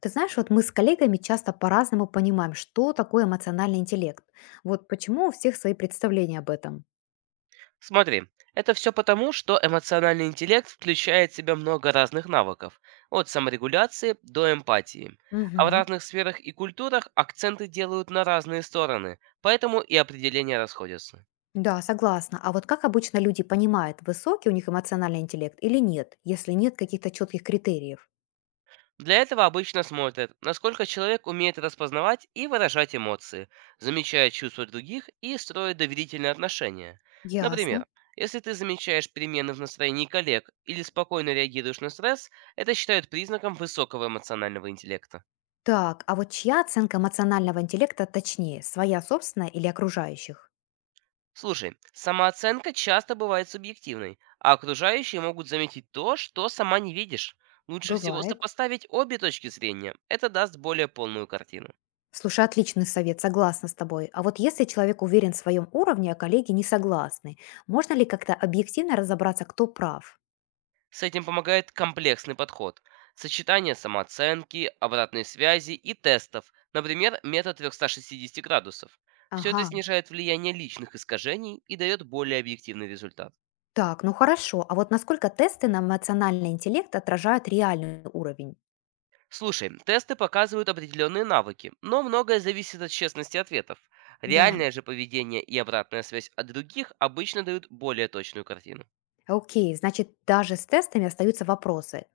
Ты знаешь, вот мы с коллегами часто по-разному понимаем, что такое эмоциональный интеллект. Вот почему у всех свои представления об этом. Смотри, это все потому, что эмоциональный интеллект включает в себя много разных навыков, от саморегуляции до эмпатии. А в Мгм. разных сферах и культурах акценты делают на разные стороны, поэтому и определения расходятся. Да, согласна. А вот как обычно люди понимают, высокий у них эмоциональный интеллект или нет, если нет каких-то четких критериев? Для этого обычно смотрят, насколько человек умеет распознавать и выражать эмоции, замечая чувства других и строит доверительные отношения. Ясно. Например, если ты замечаешь перемены в настроении коллег или спокойно реагируешь на стресс, это считают признаком высокого эмоционального интеллекта. Так, а вот чья оценка эмоционального интеллекта точнее, своя собственная или окружающих? Слушай, самооценка часто бывает субъективной, а окружающие могут заметить то, что сама не видишь. Лучше всего Бывает. сопоставить обе точки зрения. Это даст более полную картину. Слушай, отличный совет, согласна с тобой. А вот если человек уверен в своем уровне, а коллеги не согласны, можно ли как-то объективно разобраться, кто прав? С этим помогает комплексный подход. Сочетание самооценки, обратной связи и тестов, например, метод 360 градусов. Все это Ага, снижает влияние личных искажений и дает более объективный результат. так, ну хорошо. А вот насколько тесты на эмоциональный интеллект отражают реальный уровень? Слушай, тесты показывают определенные навыки, но многое зависит от честности ответов. Да, Реальное же поведение и обратная связь от других обычно дают более точную картину. окей, значит, даже с тестами остаются вопросы.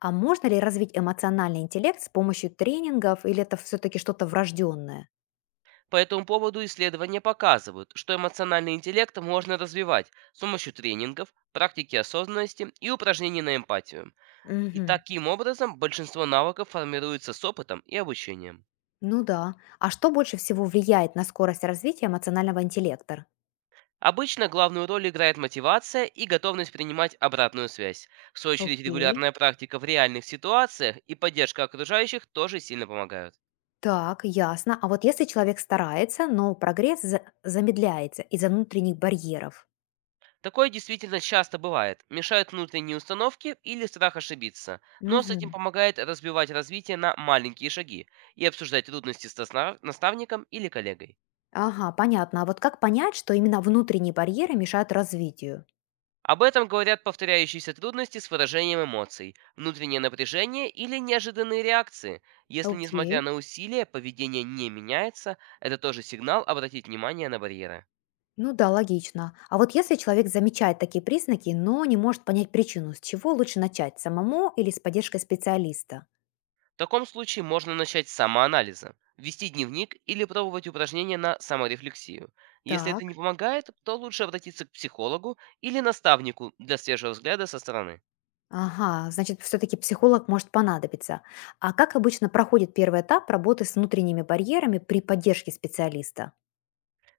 А можно ли развить эмоциональный интеллект с помощью тренингов, или это все-таки что-то врожденное? По этому поводу исследования показывают, что эмоциональный интеллект можно развивать с помощью тренингов, практики осознанности и упражнений на эмпатию. И Угу. таким образом большинство навыков формируется с опытом и обучением. Ну да. А что больше всего влияет на скорость развития эмоционального интеллекта? Обычно главную роль играет мотивация и готовность принимать обратную связь. В свою очередь Окей. регулярная практика в реальных ситуациях и поддержка окружающих тоже сильно помогают. Так, ясно. А вот если человек старается, но замедляется из-за внутренних барьеров. Такое действительно часто бывает. Мешают внутренние установки или страх ошибиться. Но с этим Мгм. помогает разбивать развитие на маленькие шаги и обсуждать трудности с наставником или коллегой. Ага, понятно. А вот как понять, что именно внутренние барьеры мешают развитию? Об этом говорят повторяющиеся трудности с выражением эмоций, внутреннее напряжение или неожиданные реакции. Если, Окей. несмотря на усилия, поведение не меняется, это тоже сигнал обратить внимание на барьеры. Ну да, логично. А вот если человек замечает такие признаки, но не может понять причину, с чего лучше начать, самому или с поддержкой специалиста? В таком случае можно начать с самоанализа, вести дневник или пробовать упражнения на саморефлексию. Если это не Так. помогает, то лучше обратиться к психологу или наставнику для свежего взгляда со стороны. Ага, значит, все-таки психолог может понадобиться. А как обычно проходит первый этап работы с внутренними барьерами при поддержке специалиста?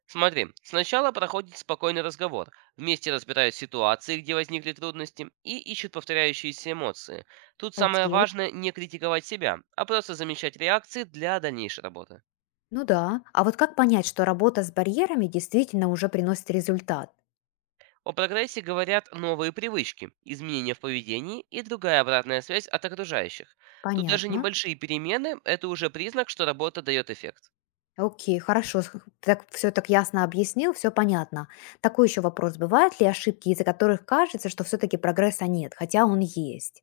Смотри, сначала проходит спокойный разговор, вместе разбирают ситуации, где возникли трудности, и ищут повторяющиеся эмоции. Тут самое Окей. важное не критиковать себя, а просто замечать реакции для дальнейшей работы. Ну да. А вот как понять, что работа с барьерами действительно уже приносит результат? О прогрессе говорят новые привычки, изменения в поведении и другая обратная связь от окружающих. Тут даже Понятно. небольшие перемены – это уже признак, что работа дает эффект. Окей, хорошо, так все так ясно объяснил, все понятно. Такой еще вопрос, бывают ли ошибки, из-за которых кажется, что все-таки прогресса нет, хотя он есть?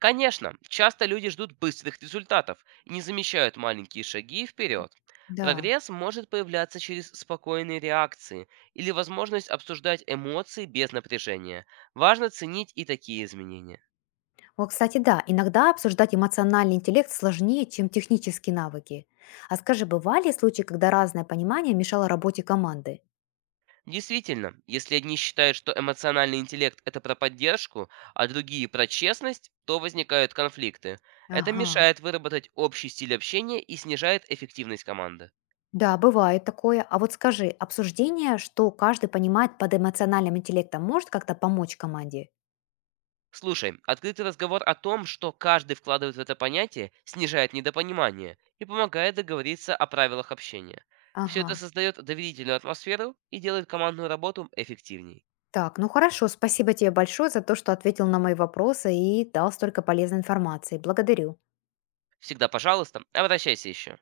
Конечно, часто люди ждут быстрых результатов и не замечают маленькие шаги вперед. Да. Прогресс может появляться через спокойные реакции или возможность обсуждать эмоции без напряжения. Важно ценить и такие изменения. Вот, кстати, да, иногда обсуждать эмоциональный интеллект сложнее, чем технические навыки. А скажи, бывали случаи, когда разное понимание мешало работе команды? Действительно, если одни считают, что эмоциональный интеллект – это про поддержку, а другие – про честность, то возникают конфликты. Это Ага. мешает выработать общий стиль общения и снижает эффективность команды. Да, бывает такое. А вот скажи, обсуждение, что каждый понимает под эмоциональным интеллектом, может как-то помочь команде? Слушай, открытый разговор о том, что каждый вкладывает в это понятие, снижает недопонимание и помогает договориться о правилах общения. Все Ага. это создает доверительную атмосферу и делает командную работу эффективней. Так, ну хорошо, спасибо тебе большое за то, что ответил на мои вопросы и дал столько полезной информации. Благодарю. Всегда, пожалуйста, обращайся еще.